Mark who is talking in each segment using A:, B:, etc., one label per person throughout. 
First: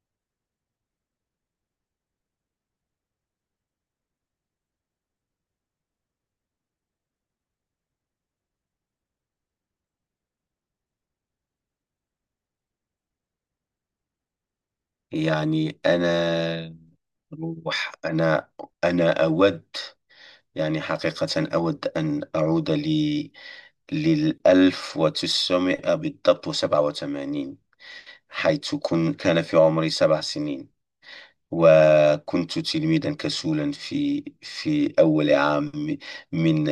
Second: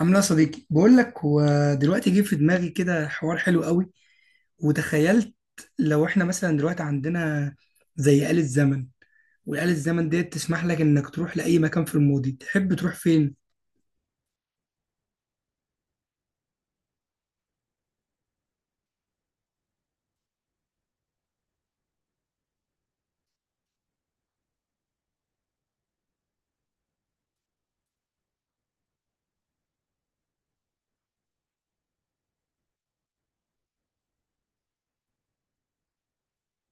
A: عامل ايه يا صديقي؟ بقول لك، هو دلوقتي جه في دماغي كده حوار حلو قوي، وتخيلت لو احنا مثلا دلوقتي عندنا زي آلة زمن، والآلة الزمن ديت تسمح لك انك تروح لأي مكان في الماضي. تحب تروح فين؟
B: يعني روح أنا أنا أود، يعني حقيقة، أود أن أعود للألف وتسعمائة بالضبط وسبعة وثمانين، حيث كان في عمري 7 سنين، وكنت تلميذا كسولا في أول عام من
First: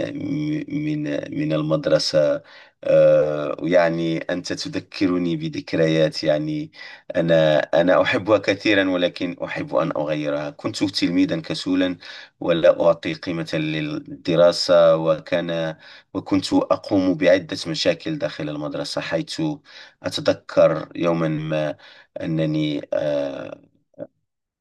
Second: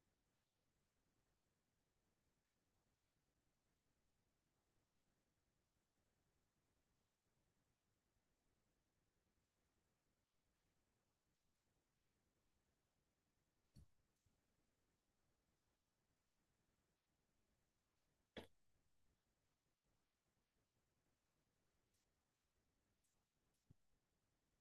B: من من المدرسة. يعني أنت تذكرني بذكريات. يعني أنا أحبها كثيرا، ولكن أحب أن أغيرها. كنت تلميذا كسولا ولا أعطي قيمة للدراسة، وكنت أقوم بعدة مشاكل داخل المدرسة، حيث أتذكر يوما ما أنني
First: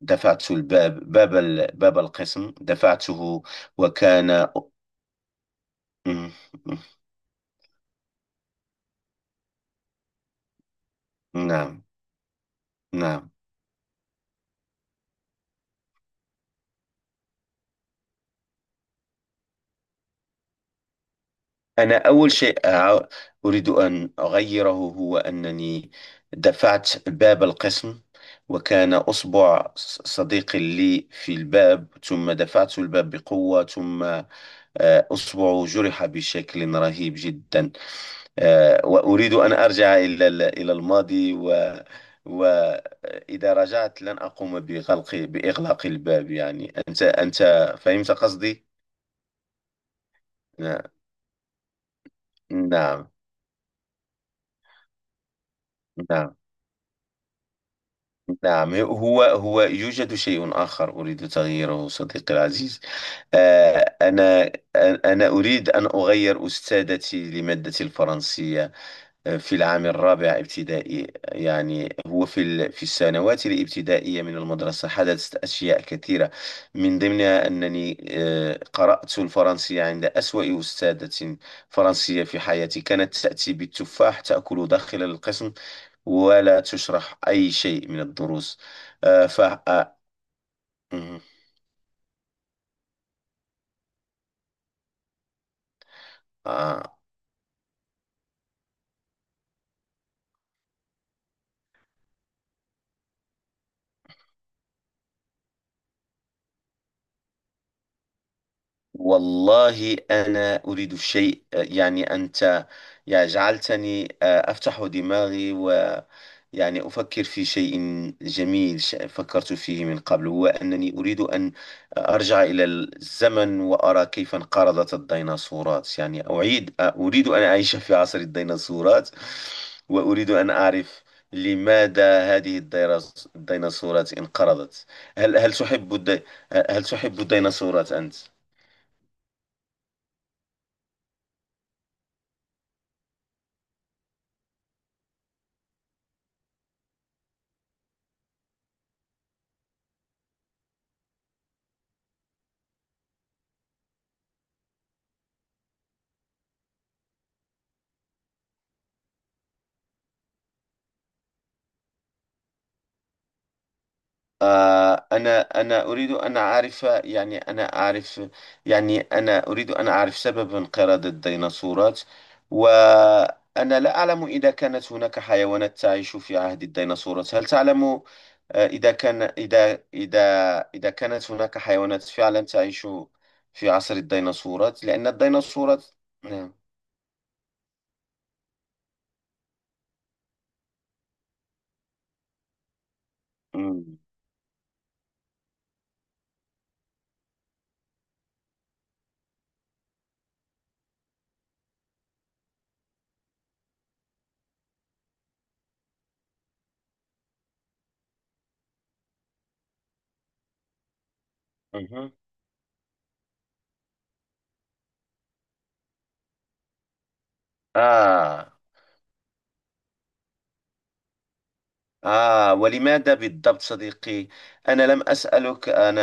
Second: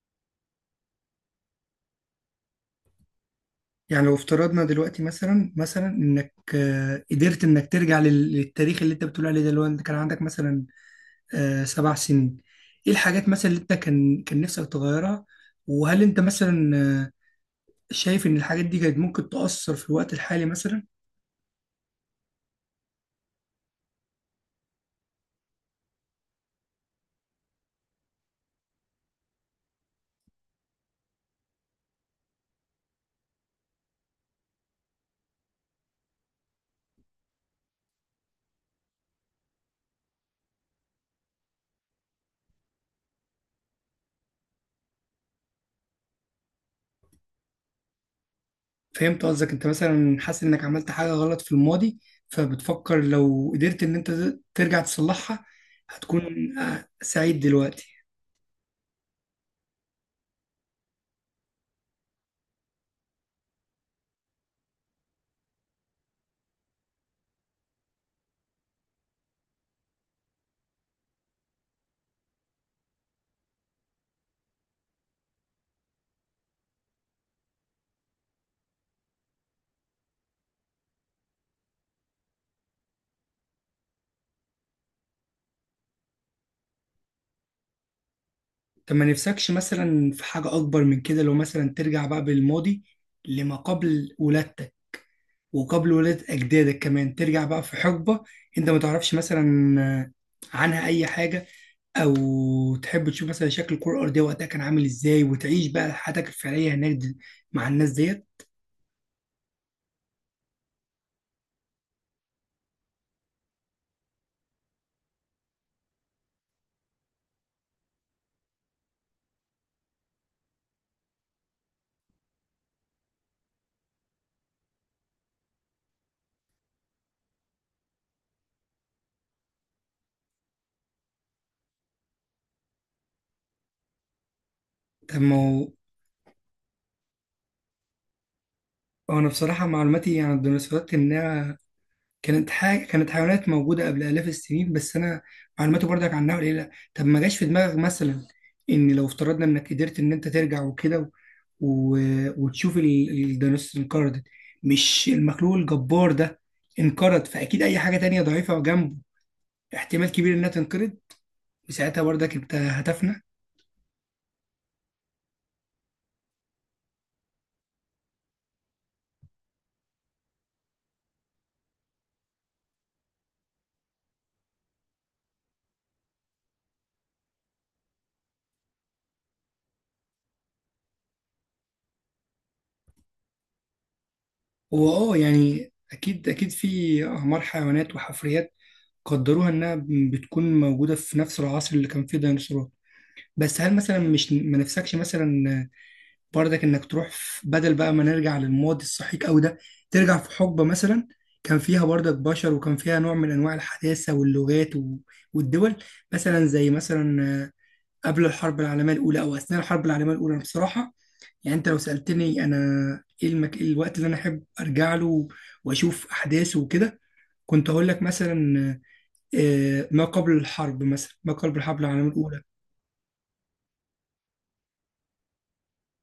B: دفعت باب القسم، دفعته
A: يعني لو
B: وكان.
A: افترضنا دلوقتي مثلا
B: مم.
A: انك قدرت انك ترجع للتاريخ اللي انت بتقول عليه ده، اللي هو انت كان عندك مثلا
B: نعم.
A: 7 سنين. ايه الحاجات
B: نعم،
A: مثلا اللي انت كان نفسك تغيرها؟ وهل انت مثلا شايف ان الحاجات دي كانت ممكن تأثر في الوقت الحالي مثلا؟
B: أنا أول شيء أريد أن أغيره هو أنني دفعت باب القسم، وكان أصبع صديق لي في الباب، ثم دفعت الباب بقوة، ثم أصبعه جرح بشكل رهيب جدا. وأريد أن أرجع إلى الماضي، وإذا رجعت لن أقوم بإغلاق الباب. يعني أنت، فهمت قصدي؟
A: فهمت قصدك، انت مثلا حاسس انك
B: ن-
A: عملت حاجة غلط في الماضي، فبتفكر
B: نعم.
A: لو قدرت ان انت ترجع تصلحها
B: نعم.
A: هتكون سعيد دلوقتي؟
B: نعم، هو يوجد شيء آخر أريد تغييره، صديقي العزيز. آه، أنا أنا أريد أن أغير أستاذتي لمادة الفرنسية في العام الرابع ابتدائي. يعني هو في السنوات الابتدائية من المدرسة حدثت أشياء كثيرة، من ضمنها أنني قرأت الفرنسية عند أسوأ أستاذة فرنسية في حياتي. كانت تأتي بالتفاح تأكل داخل القسم، ولا تشرح أي شيء من الدروس.
A: طب ما
B: آه، ف
A: نفسكش
B: آه،
A: مثلا في حاجة اكبر من
B: مم،
A: كده؟ لو مثلا ترجع بقى بالماضي لما قبل ولادتك وقبل ولادة اجدادك
B: آه،
A: كمان، ترجع بقى في حقبة انت ما تعرفش مثلا عنها اي حاجة، او تحب تشوف مثلا شكل الكرة الارضية وقتها كان عامل ازاي، وتعيش بقى حياتك الفعلية هناك مع الناس ديت.
B: والله أنا أريد الشيء، يعني أنت، يعني، جعلتني أفتح دماغي، ويعني أفكر في شيء جميل فكرت فيه من قبل، هو أنني أريد أن أرجع إلى الزمن، وأرى كيف انقرضت الديناصورات. يعني أعيد آه، أريد أن أعيش في عصر الديناصورات، وأريد أن أعرف لماذا هذه الديناصورات انقرضت.
A: طب ما
B: هل هل
A: هو؟
B: تحب الدي... هل تحب الديناصورات أنت؟
A: وانا بصراحه معلوماتي عن الديناصورات انها كانت حيوانات موجوده قبل الاف السنين، بس انا معلوماتي برضك عنها قليله. طب ما جاش في دماغك مثلا ان لو افترضنا انك قدرت ان انت ترجع وكده و... وتشوف الديناصور انقرضت؟ مش المخلوق الجبار ده انقرض، فاكيد اي حاجه تانية ضعيفه جنبه احتمال كبير انها تنقرض، وساعتها برضك انت هتفنى.
B: أنا أريد أن أعرف. يعني أنا أعرف، يعني أنا أريد أن أعرف سبب انقراض الديناصورات، وأنا لا أعلم إذا كانت هناك حيوانات تعيش في عهد الديناصورات. هل تعلم آه، إذا كان إذا إذا إذا كانت هناك حيوانات فعلا تعيش في عصر الديناصورات؟ لأن
A: هو يعني
B: الديناصورات.
A: اكيد اكيد
B: نعم.
A: في اعمار حيوانات وحفريات قدروها انها بتكون موجوده في نفس العصر اللي كان فيه ديناصورات. بس هل مثلا
B: مم.
A: مش ما نفسكش مثلا برضك انك تروح بدل بقى ما نرجع للماضي السحيق قوي ده، ترجع في حقبه مثلا كان فيها برضك بشر وكان فيها نوع من انواع الحداثه واللغات والدول، مثلا زي مثلا قبل الحرب العالميه الاولى او اثناء الحرب العالميه الاولى؟ أنا بصراحه يعني انت لو
B: مهم.
A: سالتني انا إيه الوقت اللي انا احب ارجع له واشوف احداثه وكده، كنت هقول لك
B: آه
A: مثلا ما قبل الحرب العالمية الأولى.
B: ولماذا بالضبط، صديقي؟ أنا لم أسألك. أنا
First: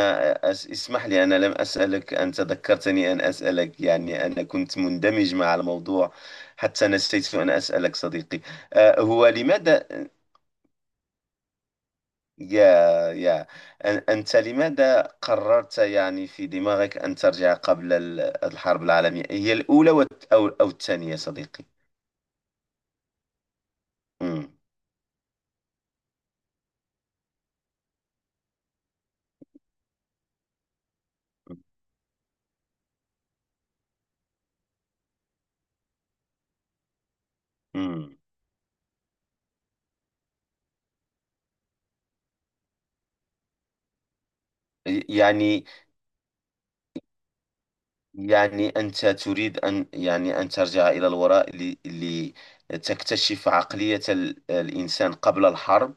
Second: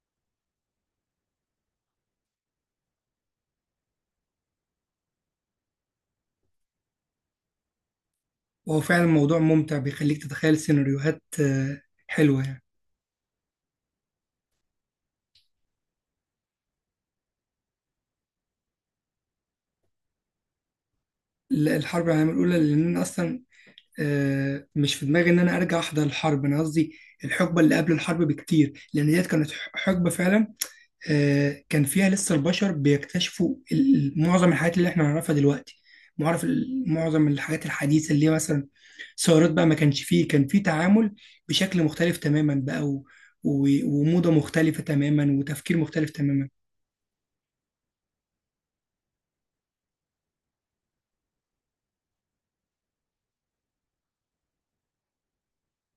B: أس اسمح لي، أنا لم أسألك، أنت ذكرتني أن أسألك، يعني أنا كنت مندمج مع الموضوع حتى نسيت أن أسألك، صديقي.
A: وهو فعلا
B: هو
A: موضوع ممتع
B: لماذا،
A: بيخليك تتخيل سيناريوهات حلوة يعني.
B: يا يا أنت لماذا قررت يعني في دماغك أن ترجع قبل الحرب العالمية، الأولى أو الثانية، صديقي؟
A: الحرب العالمية الأولى، لأن أنا أصلا
B: مم.
A: مش في دماغي إن أنا أرجع أحضر الحرب. أنا قصدي الحقبة اللي قبل الحرب بكتير، لأن ديت كانت حقبة فعلا كان فيها لسه البشر بيكتشفوا معظم الحاجات اللي إحنا نعرفها دلوقتي، معرف معظم الحاجات الحديثة
B: مم.
A: اللي هي مثلا ثورات بقى. ما كانش فيه، كان فيه تعامل بشكل مختلف تماما بقى وموضة مختلفة تماما
B: يعني،
A: وتفكير مختلف تماما.
B: أنت تريد أن، يعني، أن ترجع إلى الوراء لتكتشف عقلية الإنسان قبل الحرب،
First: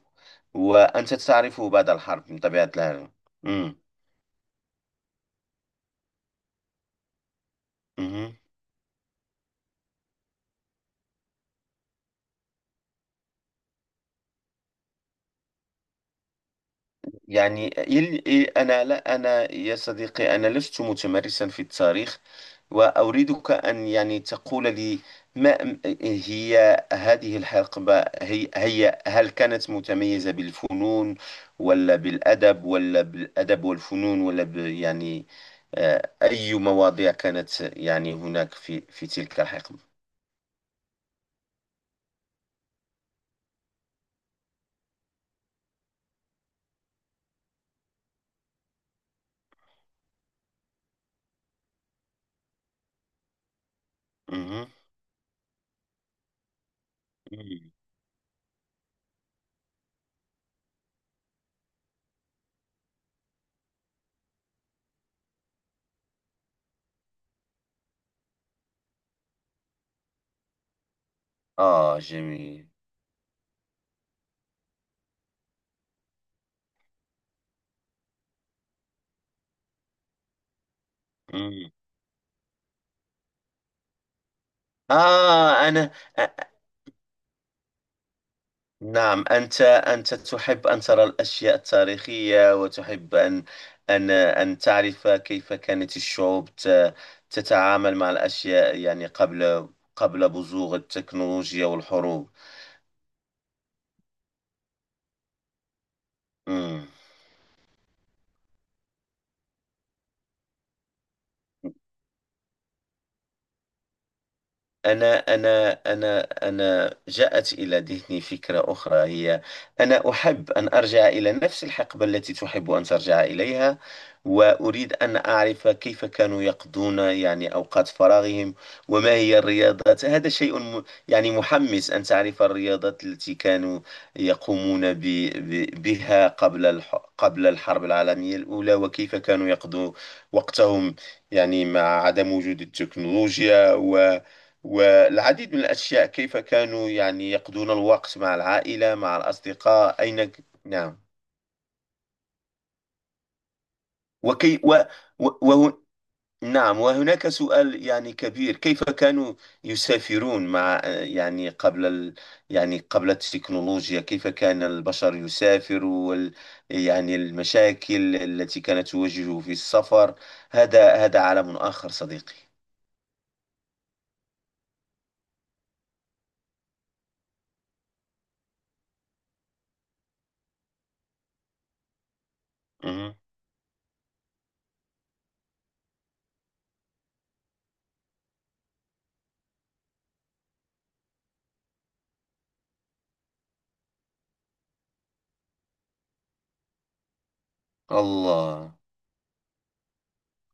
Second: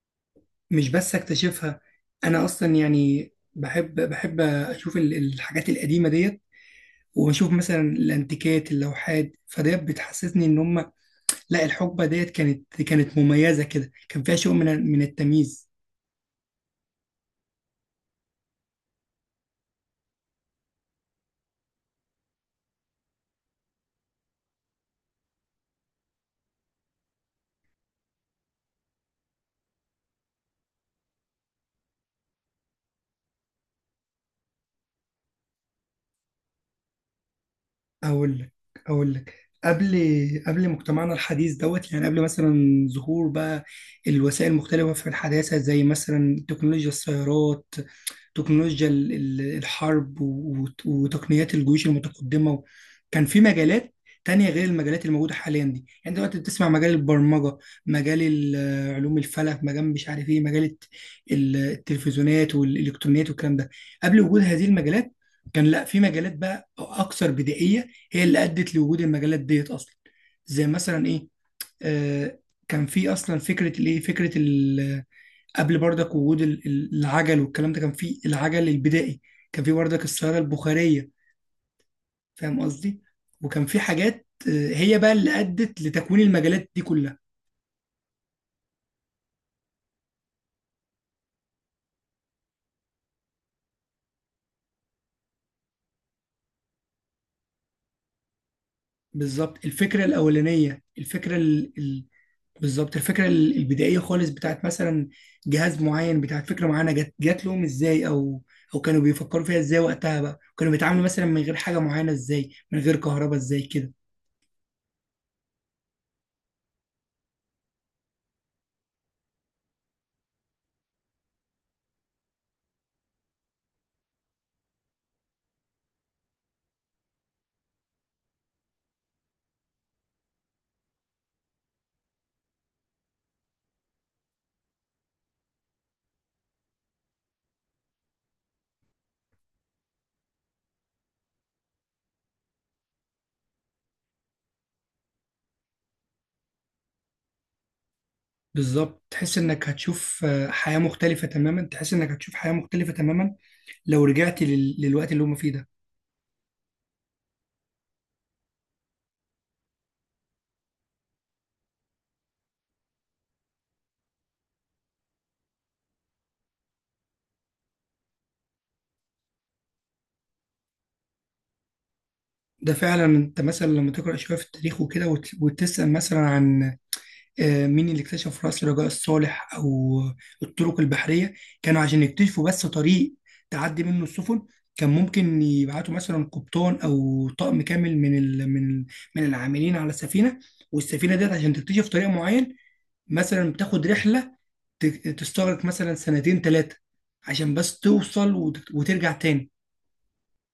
A: مش بس
B: وأنت تعرفه
A: اكتشفها،
B: بعد الحرب من
A: انا
B: طبيعة
A: اصلا
B: الحال.
A: يعني
B: مم.
A: بحب اشوف الحاجات القديمة ديت، وبشوف مثلا
B: مهم.
A: الانتيكات اللوحات فديت بتحسسني ان هم، لا الحقبة ديت كانت مميزة كده، كان فيها شيء من التمييز.
B: يعني إل- إل- أنا لا أنا، يا صديقي، أنا لست متمرسا في التاريخ، وأريدك أن، يعني، تقول لي ما م- هي هذه الحقبة، هي, هي هل كانت متميزة بالفنون، ولا بالأدب، ولا بالأدب والفنون، ولا ب يعني آه، أي مواضيع كانت، يعني،
A: أقول لك
B: هناك في
A: أقول لك
B: تلك الحقبة؟
A: قبل قبل مجتمعنا الحديث دوت، يعني قبل مثلا ظهور بقى الوسائل المختلفة في الحداثة، زي مثلا تكنولوجيا السيارات، تكنولوجيا الحرب وتقنيات الجيوش المتقدمة. كان في مجالات تانية غير
B: مهم.
A: المجالات الموجودة حاليا دي، يعني دلوقتي بتسمع مجال البرمجة،
B: مم.
A: مجال علوم الفلك، مجال مش عارف ايه، مجال التلفزيونات والإلكترونيات والكلام ده. قبل وجود هذه المجالات كان لا في مجالات بقى أكثر بدائية هي اللي أدت لوجود المجالات ديت أصلا، زي مثلا ايه؟ آه
B: جميل.
A: كان في أصلا فكرة الايه، فكرة قبل برضك وجود العجل والكلام ده، كان في العجل البدائي، كان في برضك الصيادة البخارية.
B: مم.
A: فاهم قصدي؟ وكان في حاجات هي بقى اللي
B: آه
A: أدت
B: أنا
A: لتكوين المجالات دي كلها.
B: نعم. أنت تحب أن ترى الأشياء التاريخية، وتحب أن أن تعرف كيف كانت الشعوب تتعامل مع الأشياء، يعني،
A: بالظبط الفكرة
B: قبل بزوغ
A: الأولانية،
B: التكنولوجيا والحروب.
A: بالظبط الفكرة البدائية خالص بتاعت مثلا جهاز معين، بتاعت فكرة
B: مم.
A: معينة، جات لهم ازاي، أو كانوا بيفكروا فيها ازاي وقتها بقى، كانوا بيتعاملوا مثلا من غير حاجة معينة ازاي، من غير كهرباء ازاي كده.
B: أنا أنا أنا أنا جاءت إلى ذهني فكرة أخرى، هي أنا أحب أن أرجع إلى نفس الحقبة التي تحب أن ترجع إليها، وأريد أن أعرف كيف كانوا يقضون، يعني، أوقات فراغهم، وما هي الرياضات. هذا شيء يعني محمس، أن تعرف الرياضات التي كانوا يقومون ب ب بها، قبل الحرب العالمية الأولى، وكيف كانوا يقضوا وقتهم، يعني مع عدم وجود التكنولوجيا والعديد من الأشياء. كيف كانوا، يعني، يقضون الوقت مع العائلة،
A: بالظبط،
B: مع
A: تحس انك
B: الأصدقاء،
A: هتشوف حياة
B: نعم.
A: مختلفة تماما، تحس انك هتشوف حياة مختلفة تماما لو رجعت
B: وكي و...
A: للوقت اللي
B: و...
A: هم فيه ده.
B: وه... نعم. وهناك سؤال، يعني، كبير، كيف كانوا يسافرون يعني، قبل يعني قبل التكنولوجيا، كيف كان البشر يسافر يعني المشاكل التي كانت تواجهه في السفر، هذا عالم آخر، صديقي.
A: ده فعلا. انت مثلا لما تقرأ شوية في التاريخ وكده وتسأل مثلا عن مين اللي اكتشف رأس رجاء الصالح او الطرق البحرية، كانوا عشان يكتشفوا بس
B: مهم.
A: طريق تعدي منه السفن، كان ممكن يبعتوا مثلا قبطان او طقم كامل من العاملين على السفينة، والسفينة ديت عشان تكتشف طريق معين مثلا بتاخد رحلة تستغرق مثلا سنتين ثلاثة، عشان بس توصل
B: الله!
A: وترجع تاني.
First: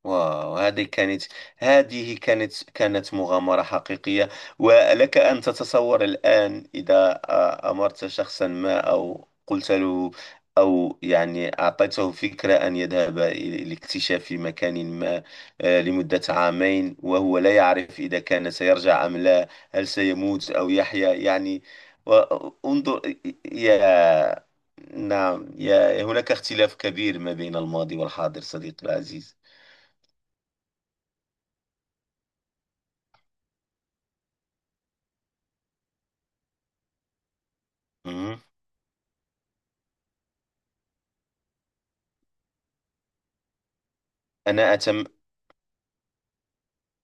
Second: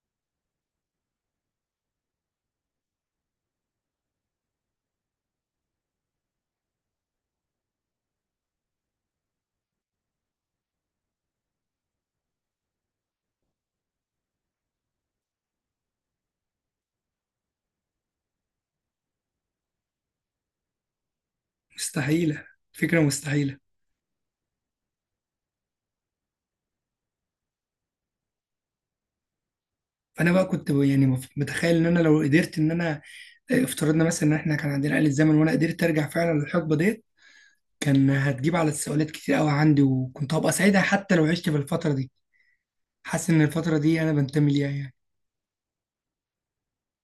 B: واو، هذه كانت، مغامرة حقيقية، ولك أن تتصور الآن، إذا أمرت شخصا ما أو قلت له، أو يعني، أعطيته فكرة أن يذهب لاكتشاف مكان ما، لمدة عامين، وهو لا يعرف إذا كان سيرجع أم لا، هل سيموت أو يحيا، يعني.
A: مستحيلة! فكرة
B: وانظر،
A: مستحيلة!
B: يا نعم. هناك اختلاف كبير ما بين الماضي والحاضر، صديقي العزيز.
A: فأنا بقى كنت يعني متخيل إن أنا لو قدرت إن أنا افترضنا مثلا إن إحنا كان عندنا آلة زمن وأنا قدرت أرجع فعلا للحقبة ديت، كان
B: مهم.
A: هتجيب على السؤالات كتير قوي عندي وكنت هبقى سعيدة، حتى لو عشت في الفترة دي، حاسس إن الفترة دي أنا بنتمي ليها
B: أنا
A: يعني.
B: أتم...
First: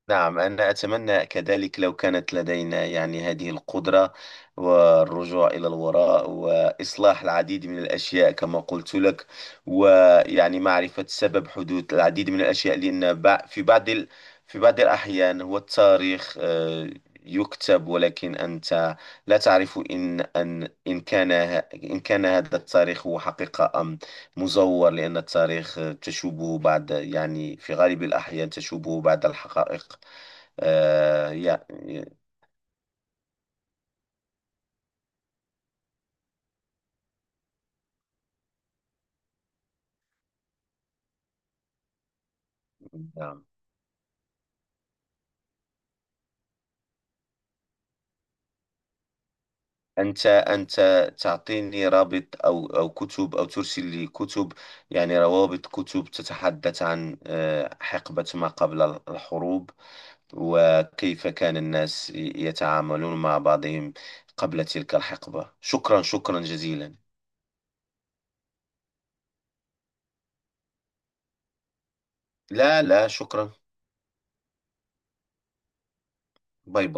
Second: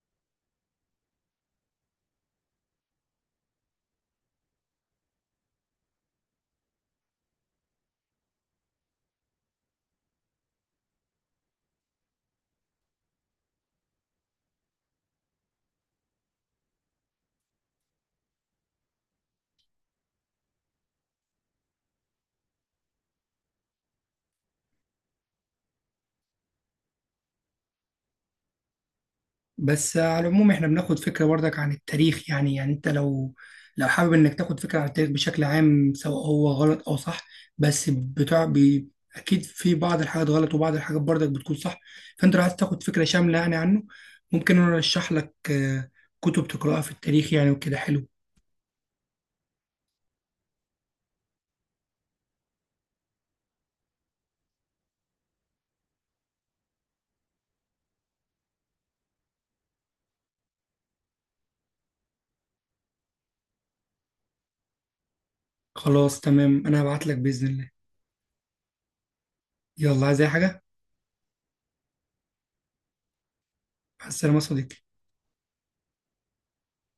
B: نعم، أنا أتمنى كذلك لو كانت لدينا، يعني، هذه القدرة، والرجوع إلى الوراء وإصلاح العديد من الأشياء كما قلت لك، ويعني معرفة سبب حدوث العديد من الأشياء. لأن في بعض في بعض الأحيان هو التاريخ يكتب، ولكن أنت لا تعرف إن أن إن كان ه- إن كان هذا التاريخ هو حقيقة أم مزور، لأن التاريخ تشوبه بعد، يعني، في غالب الأحيان تشوبه بعد
A: بس
B: الحقائق.
A: على العموم احنا بناخد فكرة برضك عن
B: يعني،
A: التاريخ، يعني انت لو حابب انك تاخد فكرة عن التاريخ بشكل عام سواء هو غلط او صح، بس بتاع بي اكيد في بعض الحاجات غلط وبعض الحاجات برضك بتكون صح. فانت لو عايز تاخد فكرة شاملة
B: نعم.
A: يعني عنه، ممكن انا ارشح لك كتب تقراها في التاريخ يعني وكده حلو.
B: أنت تعطيني رابط أو كتب، أو ترسل لي كتب، يعني روابط كتب تتحدث عن حقبة ما قبل الحروب، وكيف كان الناس يتعاملون مع بعضهم قبل تلك الحقبة. شكرا،
A: خلاص
B: شكرا
A: تمام، انا
B: جزيلا.
A: هبعت لك بإذن الله. يلا، عايز اي حاجة؟
B: لا، لا شكرا.
A: مع السلامة يا صديقي.
B: باي باي.